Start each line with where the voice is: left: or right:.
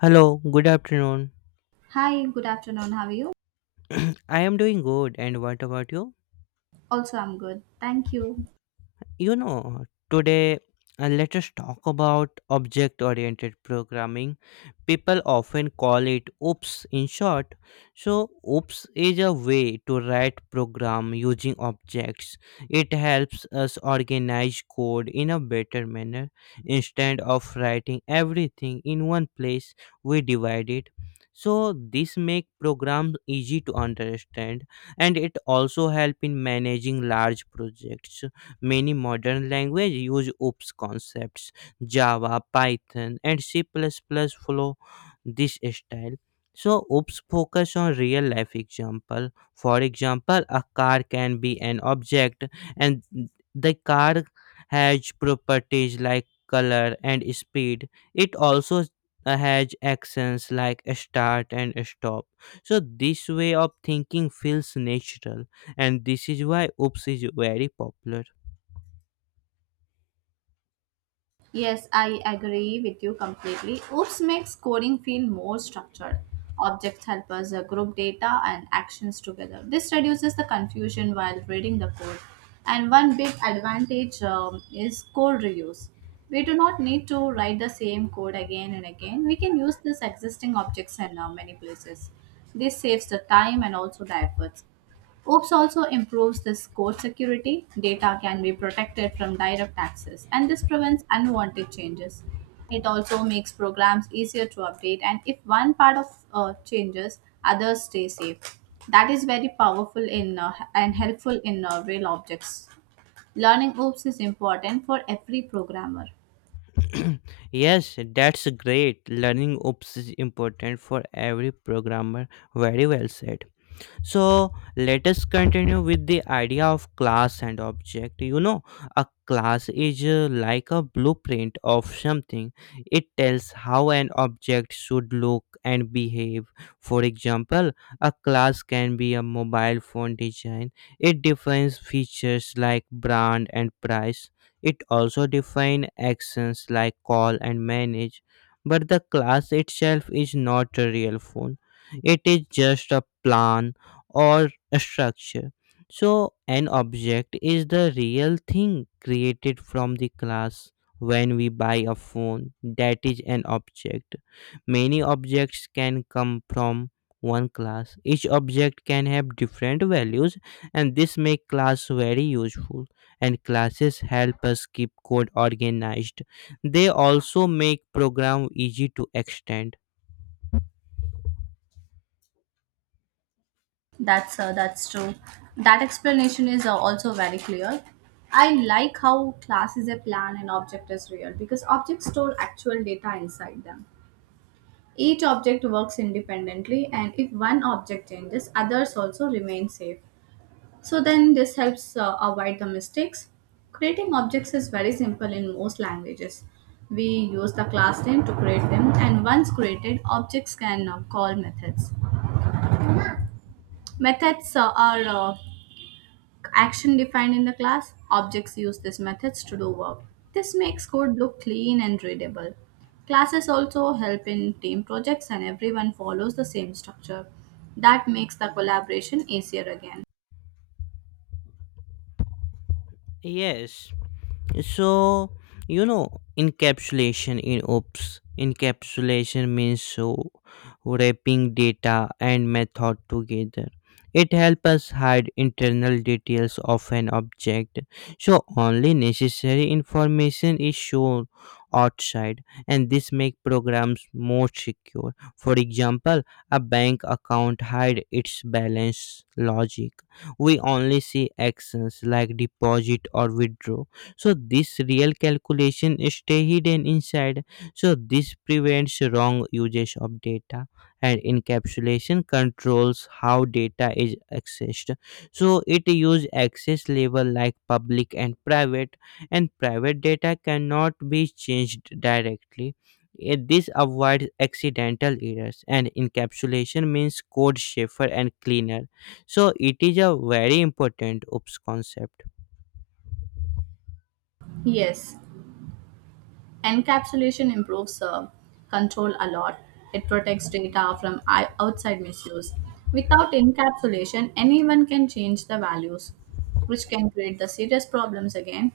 left: Hello, good afternoon.
right: Hi, good afternoon. How are you?
left: I am doing good, and what about you?
right: Also, I'm good. Thank you.
left: You know, Today let us talk about object oriented programming. People often call it OOPS in short. So, OOPS is a way to write program using objects. It helps us organize code in a better manner. Instead of writing everything in one place, we divide it. So, this make programs easy to understand, and it also help in managing large projects. Many modern languages use OOPS concepts. Java, Python, and C++ plus plus follow this style. So OOPS focus on real life example. For example, a car can be an object, and the car has properties like color and speed. It also has actions like start and stop. So this way of thinking feels natural, and this is why OOPS is very popular.
right: Yes, I agree with you completely. Oops makes coding feel more structured. Objects help us group data and actions together. This reduces the confusion while reading the code. And one big advantage is code reuse. We do not need to write the same code again and again. We can use this existing objects in many places. This saves the time and also the efforts. OPS also improves this code security. Data can be protected from direct access, and this prevents unwanted changes. It also makes programs easier to update, and if one part of changes, others stay safe. That is very powerful in and helpful in real objects. Learning OOPs is important for every programmer.
left: Yes, that's great. Learning OOPS is important for every programmer. Very well said. So let us continue with the idea of class and object. A class is like a blueprint of something. It tells how an object should look and behave. For example, a class can be a mobile phone design. It defines features like brand and price. It also defines actions like call and manage. But the class itself is not a real phone. It is just a plan or structure. So, an object is the real thing created from the class. When we buy a phone, that is an object. Many objects can come from one class. Each object can have different values, and this makes class very useful. And classes help us keep code organized. They also make program easy to extend.
right: That's true. That explanation is also very clear. I like how class is a plan and object is real because objects store actual data inside them. Each object works independently, and if one object changes, others also remain safe. So then this helps avoid the mistakes. Creating objects is very simple in most languages. We use the class name to create them, and once created, objects can call methods. Methods are action defined in the class, objects use these methods to do work. This makes code look clean and readable. Classes also help in team projects and everyone follows the same structure. That makes the collaboration easier again.
left: Yes. So, encapsulation in OOPS, encapsulation means, so, wrapping data and method together. It helps us hide internal details of an object, so only necessary information is shown outside, and this make programs more secure. For example, a bank account hide its balance logic. We only see actions like deposit or withdraw. So this real calculation stay hidden inside. So this prevents wrong usage of data. And encapsulation controls how data is accessed. So it use access level like public and private. And private data cannot be changed directly. This avoids accidental errors, and encapsulation means code safer and cleaner. So it is a very important OOPS concept.
right: Yes, encapsulation improves control a lot. It protects data from outside misuse. Without encapsulation, anyone can change the values, which can create the serious problems again.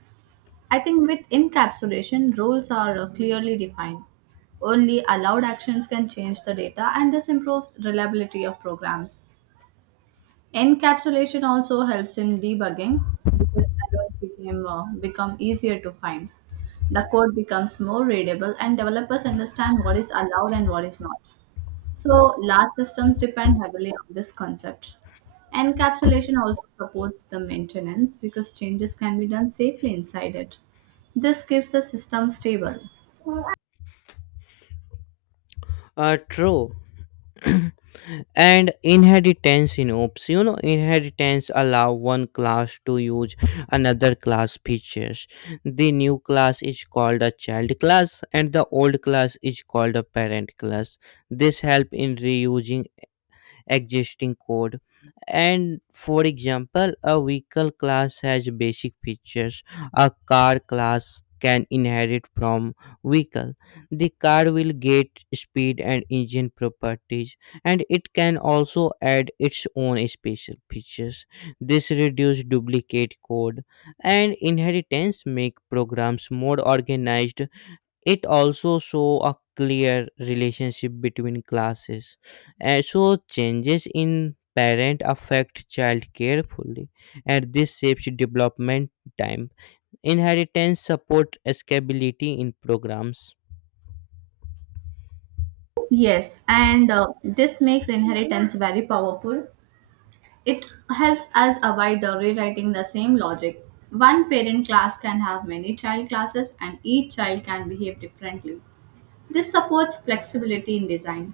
right: I think with encapsulation, roles are clearly defined. Only allowed actions can change the data, and this improves reliability of programs. Encapsulation also helps in debugging because errors become easier to find. The code becomes more readable, and developers understand what is allowed and what is not. So, large systems depend heavily on this concept. Encapsulation also supports the maintenance because changes can be done safely inside it. This keeps the system stable.
left: True. And inheritance in OPS, inheritance allow one class to use another class features. The new class is called a child class, and the old class is called a parent class. This help in reusing existing code. And for example, a vehicle class has basic features. A car class can inherit from vehicle. The car will get speed and engine properties, and it can also add its own special features. This reduces duplicate code, and inheritance make programs more organized. It also show a clear relationship between classes. And so changes in parent affect child carefully, and this shapes development time. Inheritance support scalability in programs.
right: Yes, and this makes inheritance very powerful. It helps us avoid rewriting the same logic. One parent class can have many child classes, and each child can behave differently. This supports flexibility in design.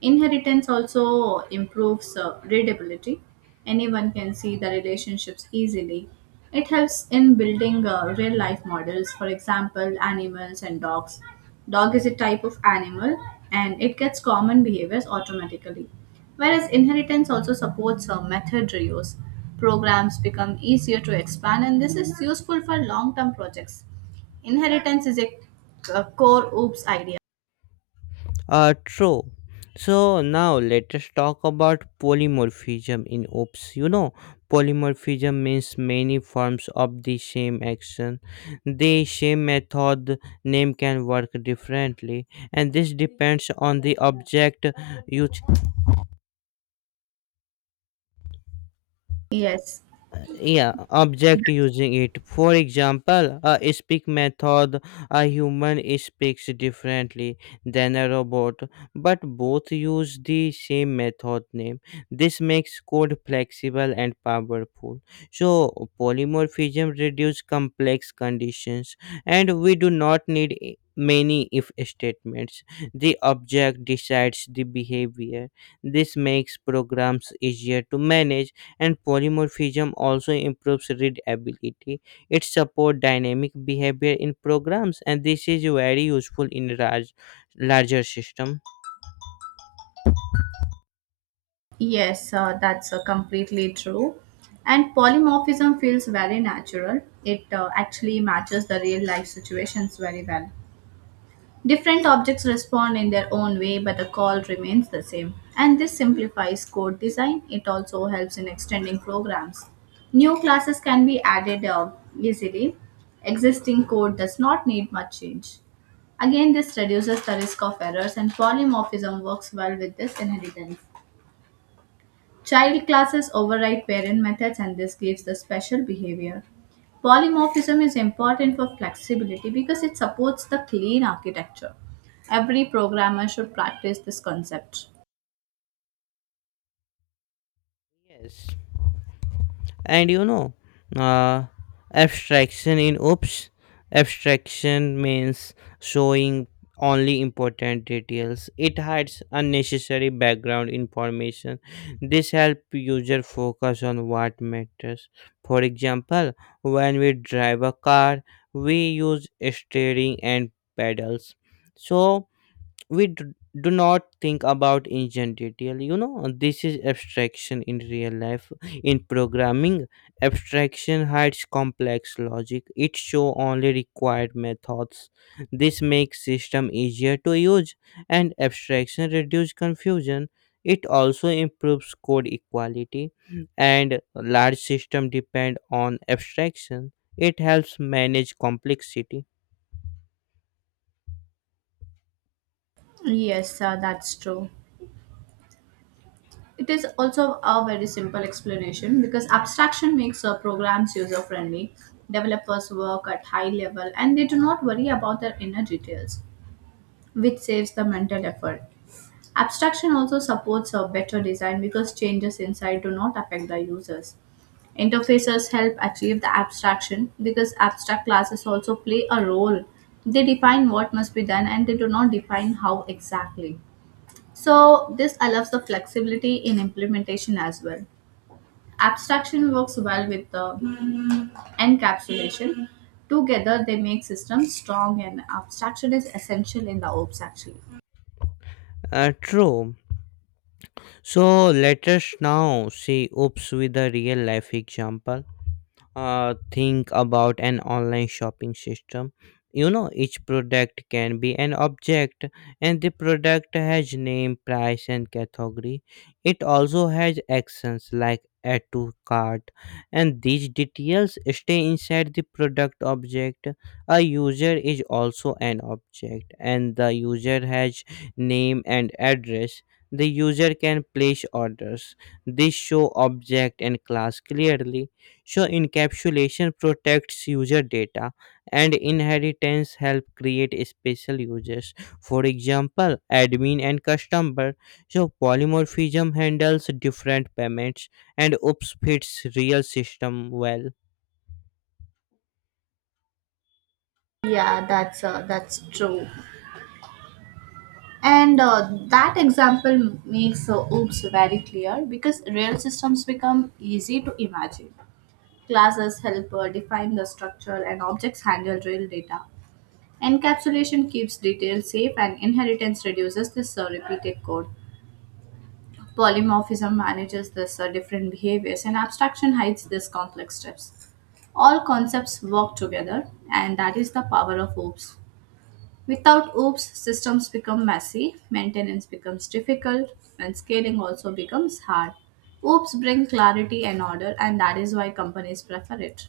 right: Inheritance also improves readability. Anyone can see the relationships easily. It helps in building real life models, for example, animals and dogs. Dog is a type of animal and it gets common behaviors automatically. Whereas inheritance also supports method reuse. Programs become easier to expand, and this is useful for long term projects. Inheritance is a core OOPS idea.
left: True. So now let us talk about polymorphism in OPS. Polymorphism means many forms of the same action. The same method name can work differently, and this depends on the object. you
right: Yes,
left: yeah object using it. For example, a speak method. A human speaks differently than a robot, but both use the same method name. This makes code flexible and powerful. So polymorphism reduces complex conditions, and we do not need many if statements. The object decides the behavior. This makes programs easier to manage, and polymorphism also improves readability. It supports dynamic behavior in programs, and this is very useful in larger system.
right: yes, that's completely true. And polymorphism feels very natural. It actually matches the real life situations very well. Different objects respond in their own way, but the call remains the same. And this simplifies code design. It also helps in extending programs. New classes can be added easily. Existing code does not need much change. Again, this reduces the risk of errors, and polymorphism works well with this inheritance. Child classes override parent methods and this gives the special behavior. Polymorphism is important for flexibility because it supports the clean architecture. Every programmer should practice this concept.
left: Yes. And uh, abstraction in OOPS. Abstraction means showing only important details. It hides unnecessary background information. This helps user focus on what matters. For example, when we drive a car, we use steering and pedals. So we do not think about ancient detail. This is abstraction in real life. In programming, abstraction hides complex logic. It show only required methods. This makes system easier to use, and abstraction reduce confusion. It also improves code equality, and large system depend on abstraction. It helps manage complexity.
right: Yes, that's true. It is also a very simple explanation because abstraction makes programs user friendly. Developers work at high level and they do not worry about their inner details, which saves the mental effort. Abstraction also supports a better design because changes inside do not affect the users. Interfaces help achieve the abstraction because abstract classes also play a role. They define what must be done and they do not define how exactly. So, this allows the flexibility in implementation as well. Abstraction works well with the encapsulation. Together, they make systems strong, and abstraction is essential in the OPS actually.
left: True. So let us now see OOPS with a real life example. Think about an online shopping system. Each product can be an object, and the product has name, price, and category. It also has actions like add to cart, and these details stay inside the product object. A user is also an object, and the user has name and address. The user can place orders. This show object and class clearly. So encapsulation protects user data, and inheritance help create special users. For example, admin and customer. So polymorphism handles different payments, and OOPS fits real system well.
right: Yeah, that's true. And that example makes OOPS very clear because real systems become easy to imagine. Classes help define the structure and objects handle real data. Encapsulation keeps details safe and inheritance reduces this repeated code. Polymorphism manages this different behaviors and abstraction hides these complex steps. All concepts work together and that is the power of OOPS. Without OOPs, systems become messy, maintenance becomes difficult, and scaling also becomes hard. OOPs bring clarity and order, and that is why companies prefer it.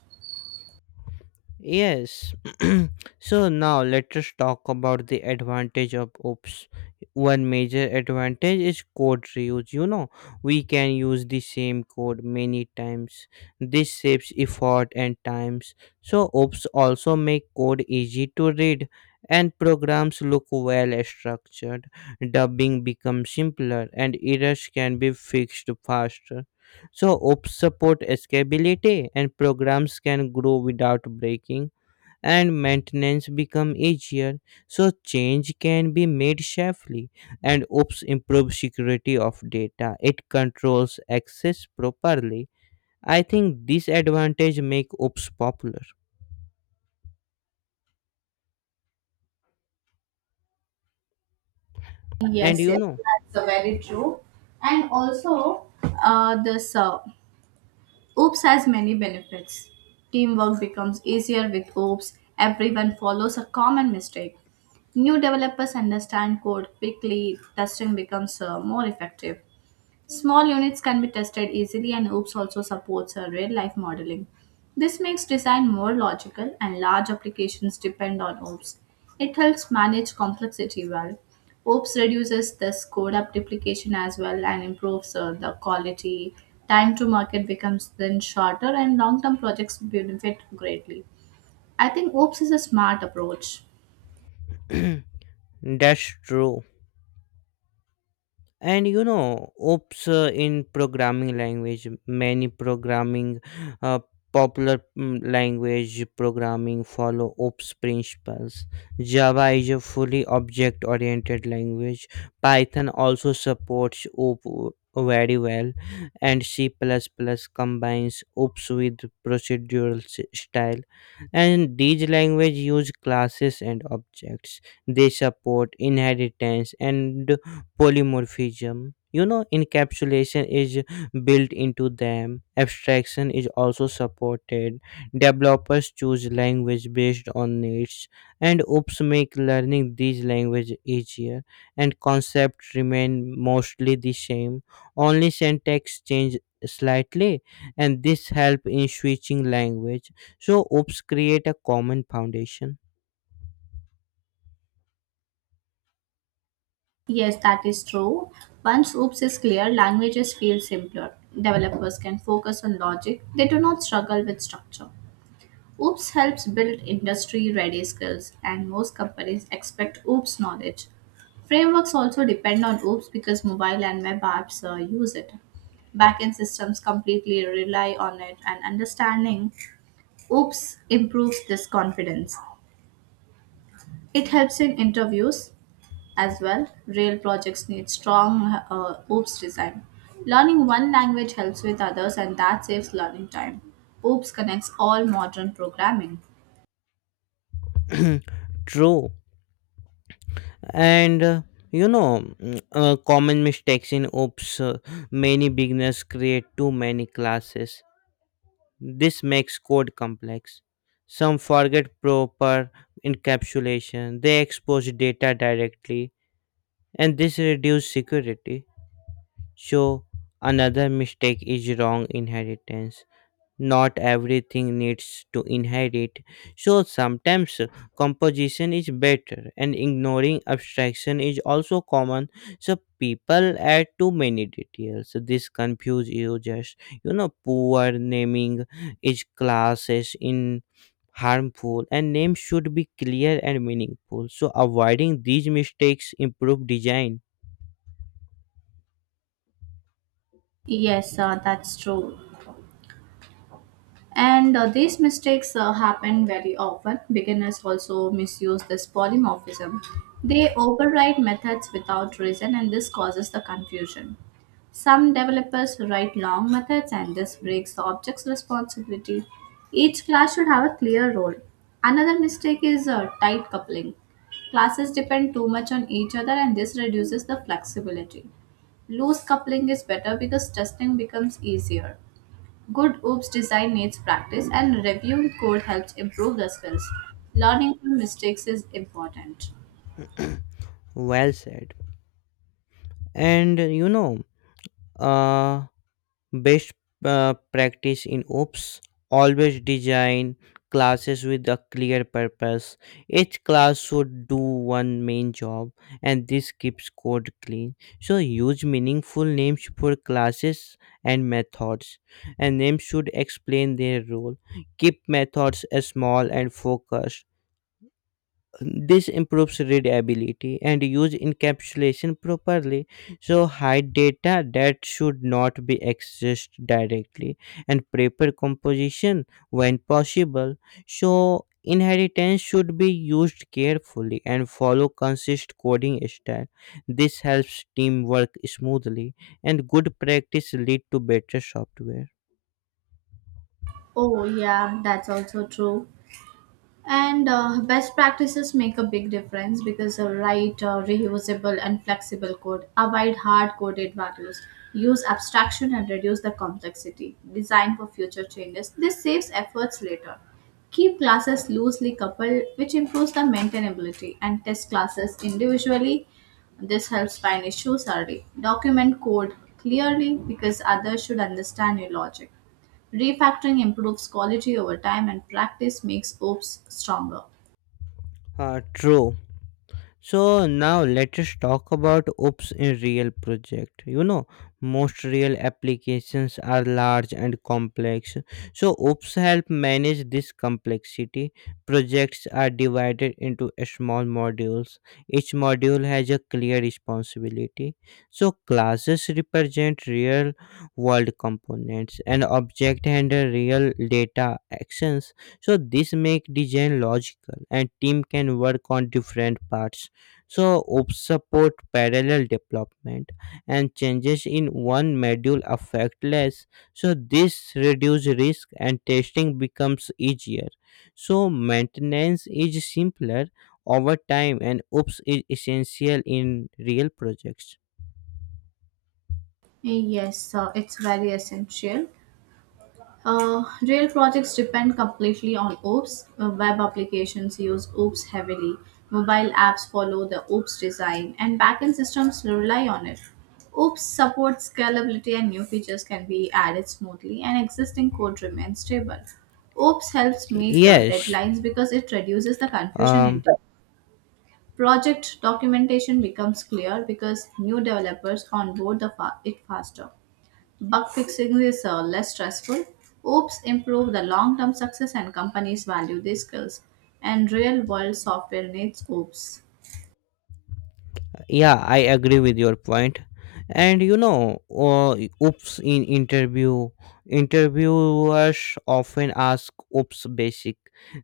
left: Yes. So now let us talk about the advantage of OPS. One major advantage is code reuse. We can use the same code many times. This saves effort and times. So OPS also make code easy to read, and programs look well structured. Dubbing becomes simpler, and errors can be fixed faster. So OPS support escalability, and programs can grow without breaking. And maintenance become easier, so change can be made safely. And OOPS improves security of data. It controls access properly. I think this advantage make OOPS popular. And
right: Yes,
left: you
right: yes,
left: know
right: that's very true. And also, this OOPS has many benefits. Teamwork becomes easier with OOPS. Everyone follows a common mistake. New developers understand code quickly. Testing becomes more effective. Small units can be tested easily, and OOPS also supports a real life modeling. This makes design more logical, and large applications depend on OOPS. It helps manage complexity well. OOPS reduces this code up duplication as well and improves the quality. Time to market becomes then shorter, and long term projects benefit greatly. I think OOPS is a smart approach.
left: That's true. And OOPS in programming language, many programming uh, popular language programming follow OOPS principles. Java is a fully object oriented language. Python also supports OOP very well. And C++ combines OOPS with procedural style. And these language use classes and objects. They support inheritance and polymorphism. Encapsulation is built into them. Abstraction is also supported. Developers choose language based on needs, and OOPS make learning these language easier, and concepts remain mostly the same. Only syntax change slightly, and this help in switching language. So OOPS create a common foundation.
right: Yes, that is true. Once OOPS is clear, languages feel simpler. Developers can focus on logic, they do not struggle with structure. OOPS helps build industry ready skills, and most companies expect OOPS knowledge. Frameworks also depend on OOPS because mobile and web apps use it. Backend systems completely rely on it, and understanding OOPS improves this confidence. It helps in interviews, as well, rail projects need strong OOPS design. Learning one language helps with others and that saves learning time. OOPS connects all modern programming.
left: True. And uh, you know mm, uh, common mistakes in OOPS. Many beginners create too many classes. This makes code complex. Some forget proper encapsulation. They expose data directly, and this reduces security. So another mistake is wrong inheritance. Not everything needs to inherit. So sometimes composition is better, and ignoring abstraction is also common. So people add too many details. This confuse users. Poor naming is classes in harmful, and names should be clear and meaningful. So avoiding these mistakes improve design.
right: Yes, that's true. And these mistakes happen very often. Beginners also misuse this polymorphism. They override methods without reason, and this causes the confusion. Some developers write long methods, and this breaks the object's responsibility. Each class should have a clear role. Another mistake is tight coupling. Classes depend too much on each other, and this reduces the flexibility. Loose coupling is better because testing becomes easier. Good OOPS design needs practice, and reviewing code helps improve the skills. Learning from mistakes is important.
left: Well said. And you know uh Best uh, practice in OOPS, always design classes with a clear purpose. Each class should do one main job, and this keeps code clean. So, use meaningful names for classes and methods, and names should explain their role. Keep methods as small and focused. This improves readability, and use encapsulation properly. So, hide data that should not be accessed directly, and paper composition when possible. So, inheritance should be used carefully and follow consistent coding style. This helps teamwork smoothly, and good practice lead to better software.
right: Oh, yeah, that's also true. And best practices make a big difference because write reusable and flexible code, avoid hard coded values, use abstraction and reduce the complexity, design for future changes. This saves efforts later. Keep classes loosely coupled, which improves the maintainability, and test classes individually. This helps find issues early. Document code clearly because others should understand your logic. Refactoring improves quality over time, and practice makes oats stronger.
left: True. So now let us talk about OOPS in real project. Most real applications are large and complex. So OOPS help manage this complexity. Projects are divided into small modules. Each module has a clear responsibility. So classes represent real world components, and object handle real data actions. So this make design logical, and team can work on different parts. So OOPS support parallel development, and changes in one module affect less. So this reduce risk, and testing becomes easier. So maintenance is simpler over time, and OOPS is essential in real projects.
right: Yes, it's very essential. Real projects depend completely on OOPs. Web applications use OOPs heavily. Mobile apps follow the OOPs design, and backend systems rely on it. OOPs supports scalability, and new features can be added smoothly, and existing code remains stable. OOPs helps meet the
left: Yes.
right: deadlines because it reduces the confusion in.
left: um
right: Project documentation becomes clear because new developers onboard it faster. Bug fixing is less stressful. Oops improve the long-term success and companies value these skills. And real-world software needs oops.
left: yeah, I agree with your point. And OOPS in interview. Interviewers often ask OOPS basic.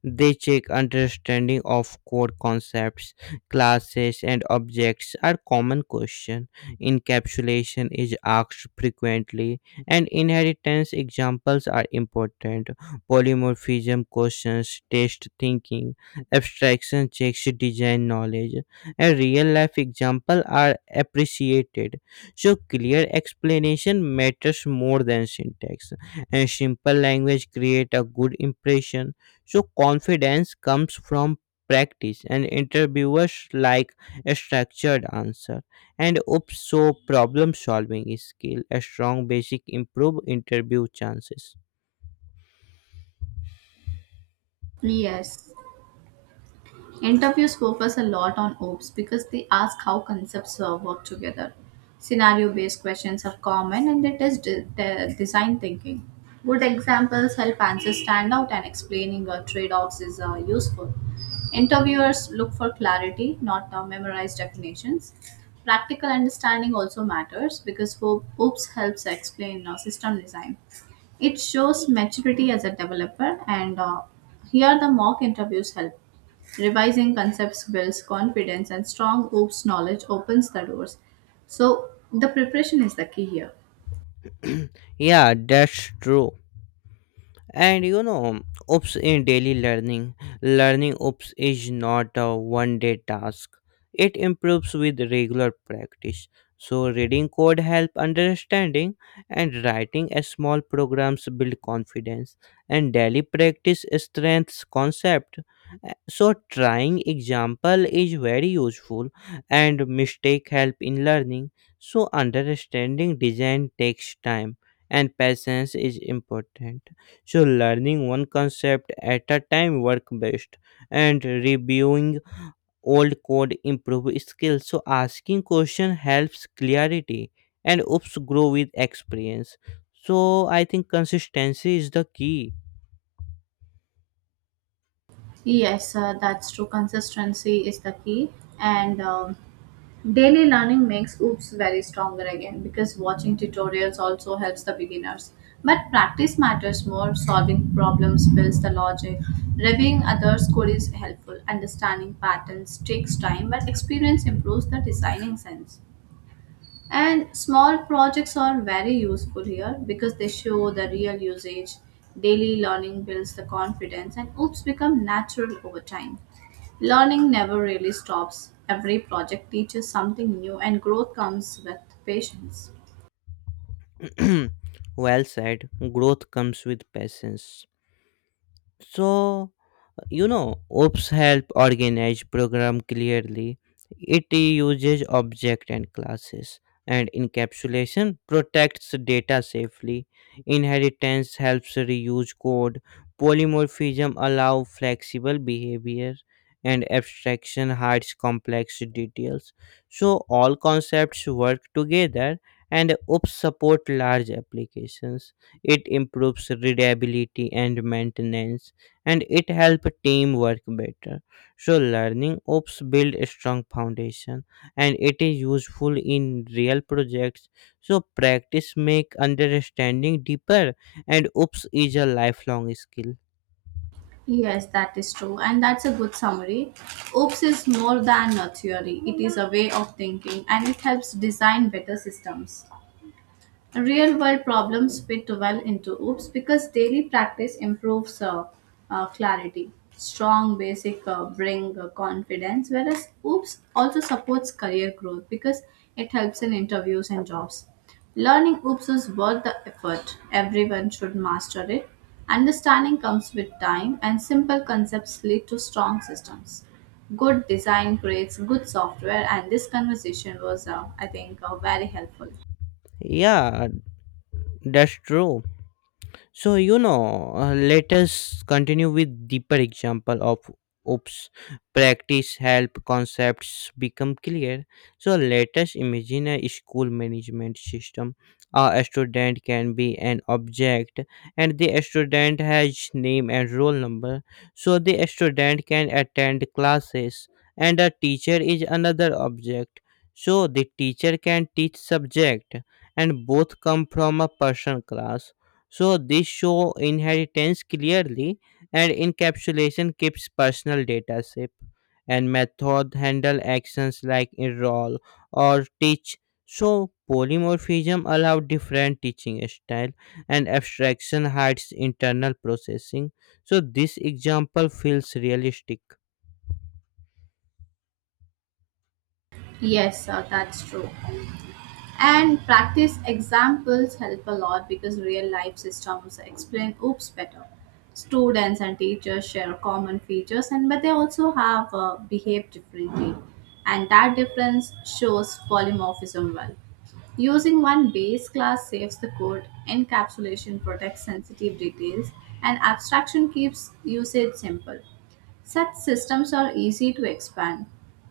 left: They check understanding of core concepts. Classes and objects are common question. Encapsulation is asked frequently, and inheritance examples are important. Polymorphism questions test thinking. Abstraction checks design knowledge, and real life example are appreciated. So clear explanation matters more than syntax, and simple language create a good impression. So confidence comes from practice, and interviewers like a structured answer. And OOPS so problem solving skill a strong basic improve interview chances.
right: Yes. Interviews focus a lot on OPS because they ask how concepts work together. Scenario based questions are common and they test design thinking. Good examples help answers stand out and explaining trade offs is useful. Interviewers look for clarity, not memorized definitions. Practical understanding also matters because OPS helps explain system design. It shows maturity as a developer and here the mock interviews help. Revising concepts builds confidence, and strong OOPS knowledge opens the doors. So, the preparation is the key here.
left: Yeah, that's true. And OOPS in daily learning. Learning OOPS is not a one day task. It improves with regular practice. So reading code help understanding, and writing a small programs build confidence, and daily practice strengths concept. So trying example is very useful, and mistake help in learning. So understanding design takes time, and patience is important. So, learning one concept at a time work best, and reviewing old code improve skills. So, asking question helps clarity, and OOPS grow with experience. So, I think consistency is the key.
right: Yes, that's true. Consistency is the key. And daily learning makes OOPS very stronger again because watching tutorials also helps the beginners. But practice matters more. Solving problems builds the logic. Reviewing others' code is helpful. Understanding patterns takes time, but experience improves the designing sense. And small projects are very useful here because they show the real usage. Daily learning builds the confidence and oops become natural over time. Learning never really stops. Every project teaches something new and growth comes with patience.
left: Well said. Growth comes with patience. So, OOPS help organize program clearly. It uses object and classes, and encapsulation protects data safely. Inheritance helps reuse code. Polymorphism allow flexible behavior, and abstraction hides complex details. So all concepts work together, and OOPs support large applications. It improves readability and maintenance, and it help teamwork better. So learning ops build a strong foundation, and it is useful in real projects. So practice make understanding deeper, and ops is a lifelong skill.
right: Yes, that is true, and that's a good summary. OOPS is more than a theory, it is a way of thinking and it helps design better systems. Real world problems fit well into oops because daily practice improves clarity. Strong basic bring confidence whereas oops also supports career growth because it helps in interviews and jobs. Learning oops is worth the effort, everyone should master it. Understanding comes with time and simple concepts lead to strong systems. Good design creates good software and this conversation was I think very helpful.
left: Yeah, that's true. Let us continue with deeper example of oops. Practice help concepts become clear. So let us imagine a school management system. A student can be an object, and the student has name and roll number. So the student can attend classes, and a teacher is another object. So the teacher can teach subject, and both come from a person class, so this show inheritance clearly. And encapsulation keeps personal data safe, and method handle actions like enroll or teach. So polymorphism allow different teaching style, and abstraction hides internal processing. So this example feels realistic.
right: Yes, sir, that's true. And practice examples help a lot because real life systems explain oops better. Students and teachers share common features, and but they also have behaved differently, and that difference shows polymorphism well. Using one base class saves the code, encapsulation protects sensitive details, and abstraction keeps usage simple. Such systems are easy to expand.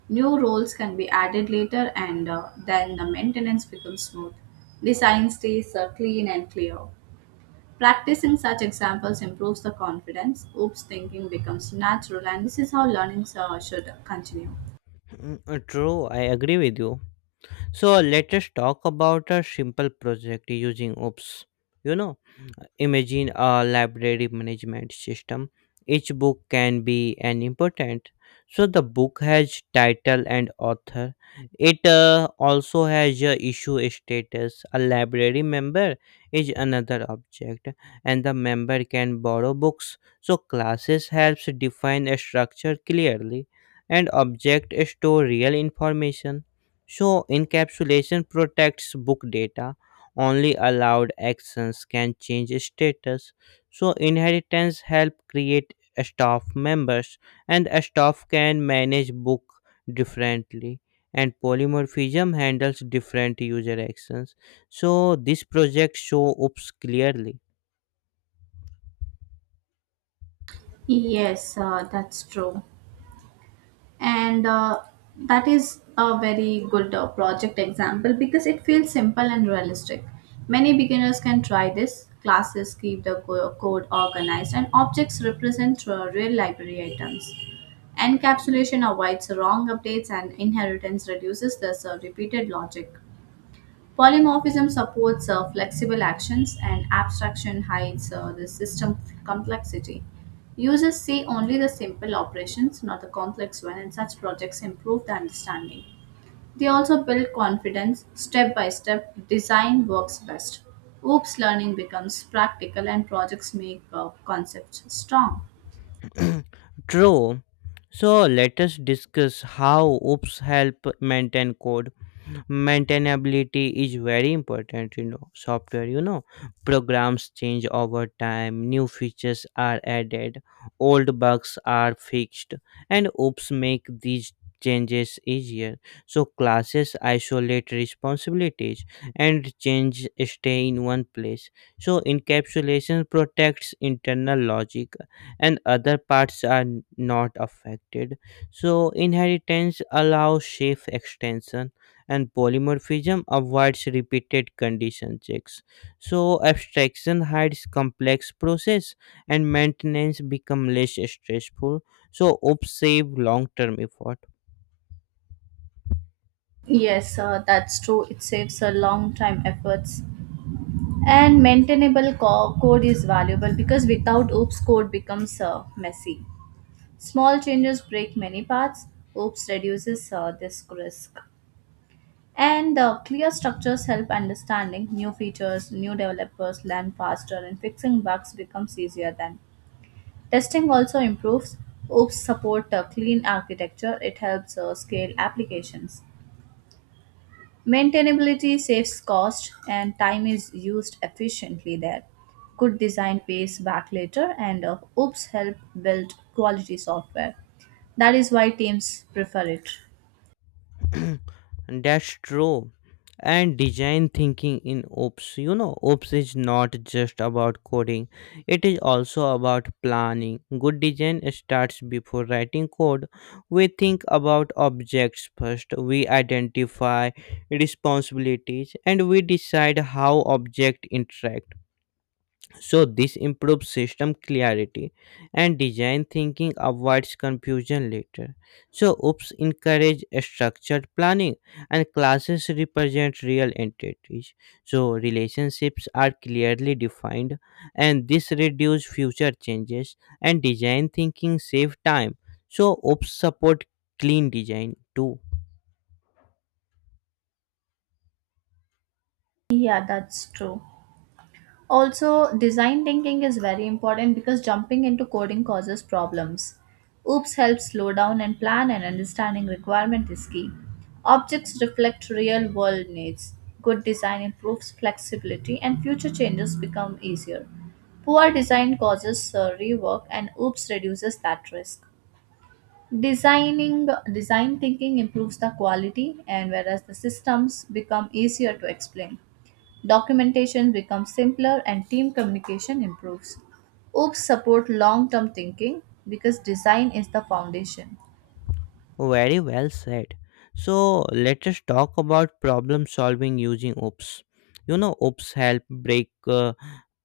right: New roles can be added later, and then the maintenance becomes smooth. Design stays clean and clear. Practicing such examples improves the confidence. Oops thinking becomes natural, and this is how learning should continue.
left: True, I agree with you. So let us talk about a simple project using OOPs. You know, Imagine a library management system. Each book can be an important. So the book has title and author. It also has a issue status. A library member is another object, and the member can borrow books. So classes helps define a structure clearly, and object store real information. So encapsulation protects book data, only allowed actions can change status. So inheritance help create staff members, and a staff can manage book differently. And polymorphism handles different user actions, so this project show oops clearly.
right: Yes, that's true. And that is a very good project example because it feels simple and realistic. Many beginners can try this. Classes keep the code organized and objects represent real library items. Encapsulation avoids wrong updates and inheritance reduces this repeated logic. Polymorphism supports flexible actions, and abstraction hides the system complexity. Users see only the simple operations, not the complex one, and such projects improve the understanding. They also build confidence step by step. Design works best. Oops learning becomes practical, and projects make concepts strong.
left: True. So let us discuss how oops help maintain code. Maintainability is very important you know software you know programs change over time, new features are added, old bugs are fixed, and oops make these changes easier. So classes isolate responsibilities, and change stay in one place. So encapsulation protects internal logic, and other parts are not affected. So inheritance allows safe extension, and polymorphism avoids repeated condition checks. So abstraction hides complex process, and maintenance become less stressful. So ops save long-term effort.
right: Yes, that's true. It saves a long time efforts. And maintainable code is valuable because without OOPS, code becomes messy. Small changes break many parts. OOPS reduces this risk. And clear structures help understanding new features, new developers learn faster, and fixing bugs becomes easier then. Testing also improves. OOPS support clean architecture. It helps scale applications. Maintainability saves cost and time is used efficiently there. Good design pays back later and oops help build quality software. That is why teams prefer it.
left: That's true. And design thinking in OPS. OPS is not just about coding, it is also about planning. Good design starts before writing code. We think about objects first, we identify responsibilities, and we decide how objects interact. So this improves system clarity, and design thinking avoids confusion later. So oops encourage structured planning, and classes represent real entities. So relationships are clearly defined, and this reduce future changes. And design thinking save time, so oops support clean design too.
right: Yeah, that's true. Also, design thinking is very important because jumping into coding causes problems. OOPS helps slow down and plan, and understanding requirement is key. Objects reflect real world needs. Good design improves flexibility, and future changes become easier. Poor design causes rework, and OOPS reduces that risk. Designing design thinking improves the quality and whereas the systems become easier to explain. Documentation becomes simpler and team communication improves. OOPs support long-term thinking because design is the foundation.
left: Very well said. So let us talk about problem solving using OOPs. OOPs help break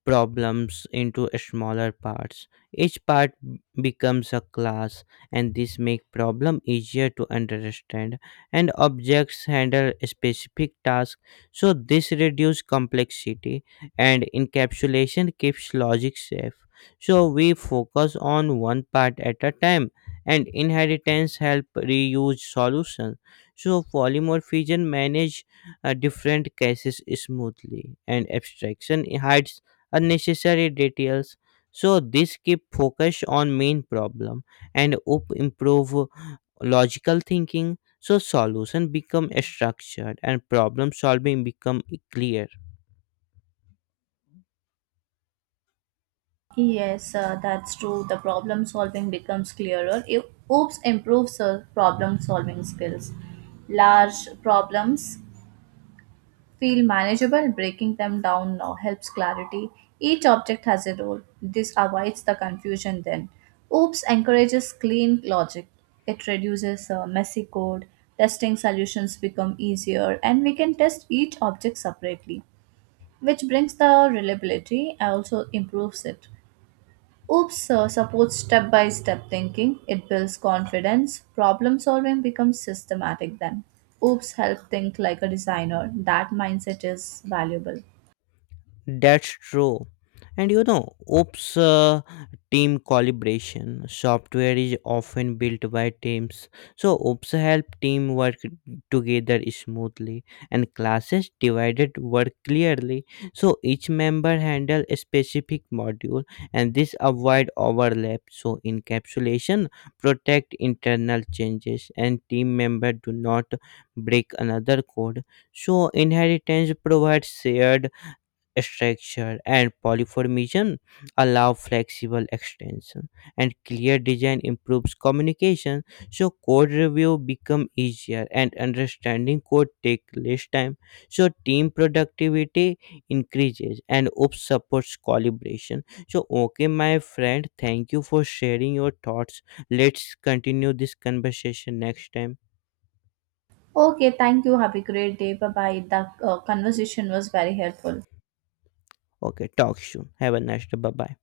left: problems into smaller parts. Each part becomes a class, and this make problem easier to understand. And objects handle specific tasks, so this reduce complexity. And encapsulation keeps logic safe, so we focus on one part at a time. And inheritance help reuse solution, so polymer fission manage different cases smoothly. And abstraction hides unnecessary details, so this keep focus on main problem. And up improve logical thinking, so solution become structured and problem solving become clear.
right: Yes, that's true. The problem solving becomes clearer. If OOPs improves problem solving skills. Large problems feel manageable, breaking them down now helps clarity. Each object has a role. This avoids the confusion then. OOPS encourages clean logic. It reduces messy code. Testing solutions become easier and we can test each object separately, which brings the reliability and also improves it. Oops supports step by step thinking. It builds confidence. Problem solving becomes systematic then. Oops help think like a designer. That mindset is valuable.
left: That's true. And you know, OOPS team calibration software is often built by teams. So OOPS help team work together smoothly, and classes divided work clearly. So each member handle a specific module, and this avoid overlap. So encapsulation protect internal changes, and team member do not break another code. So inheritance provides shared structure, and polyformism allow flexible extension. And clear design improves communication, so code review become easier and understanding code take less time. So team productivity increases, and ops supports collaboration. So okay my friend, thank you for sharing your thoughts. Let's continue this conversation next time.
right: Okay, thank you. Have a great day. Bye bye. The conversation was very helpful.
left: Okay, talk soon, have a nice day, bye bye.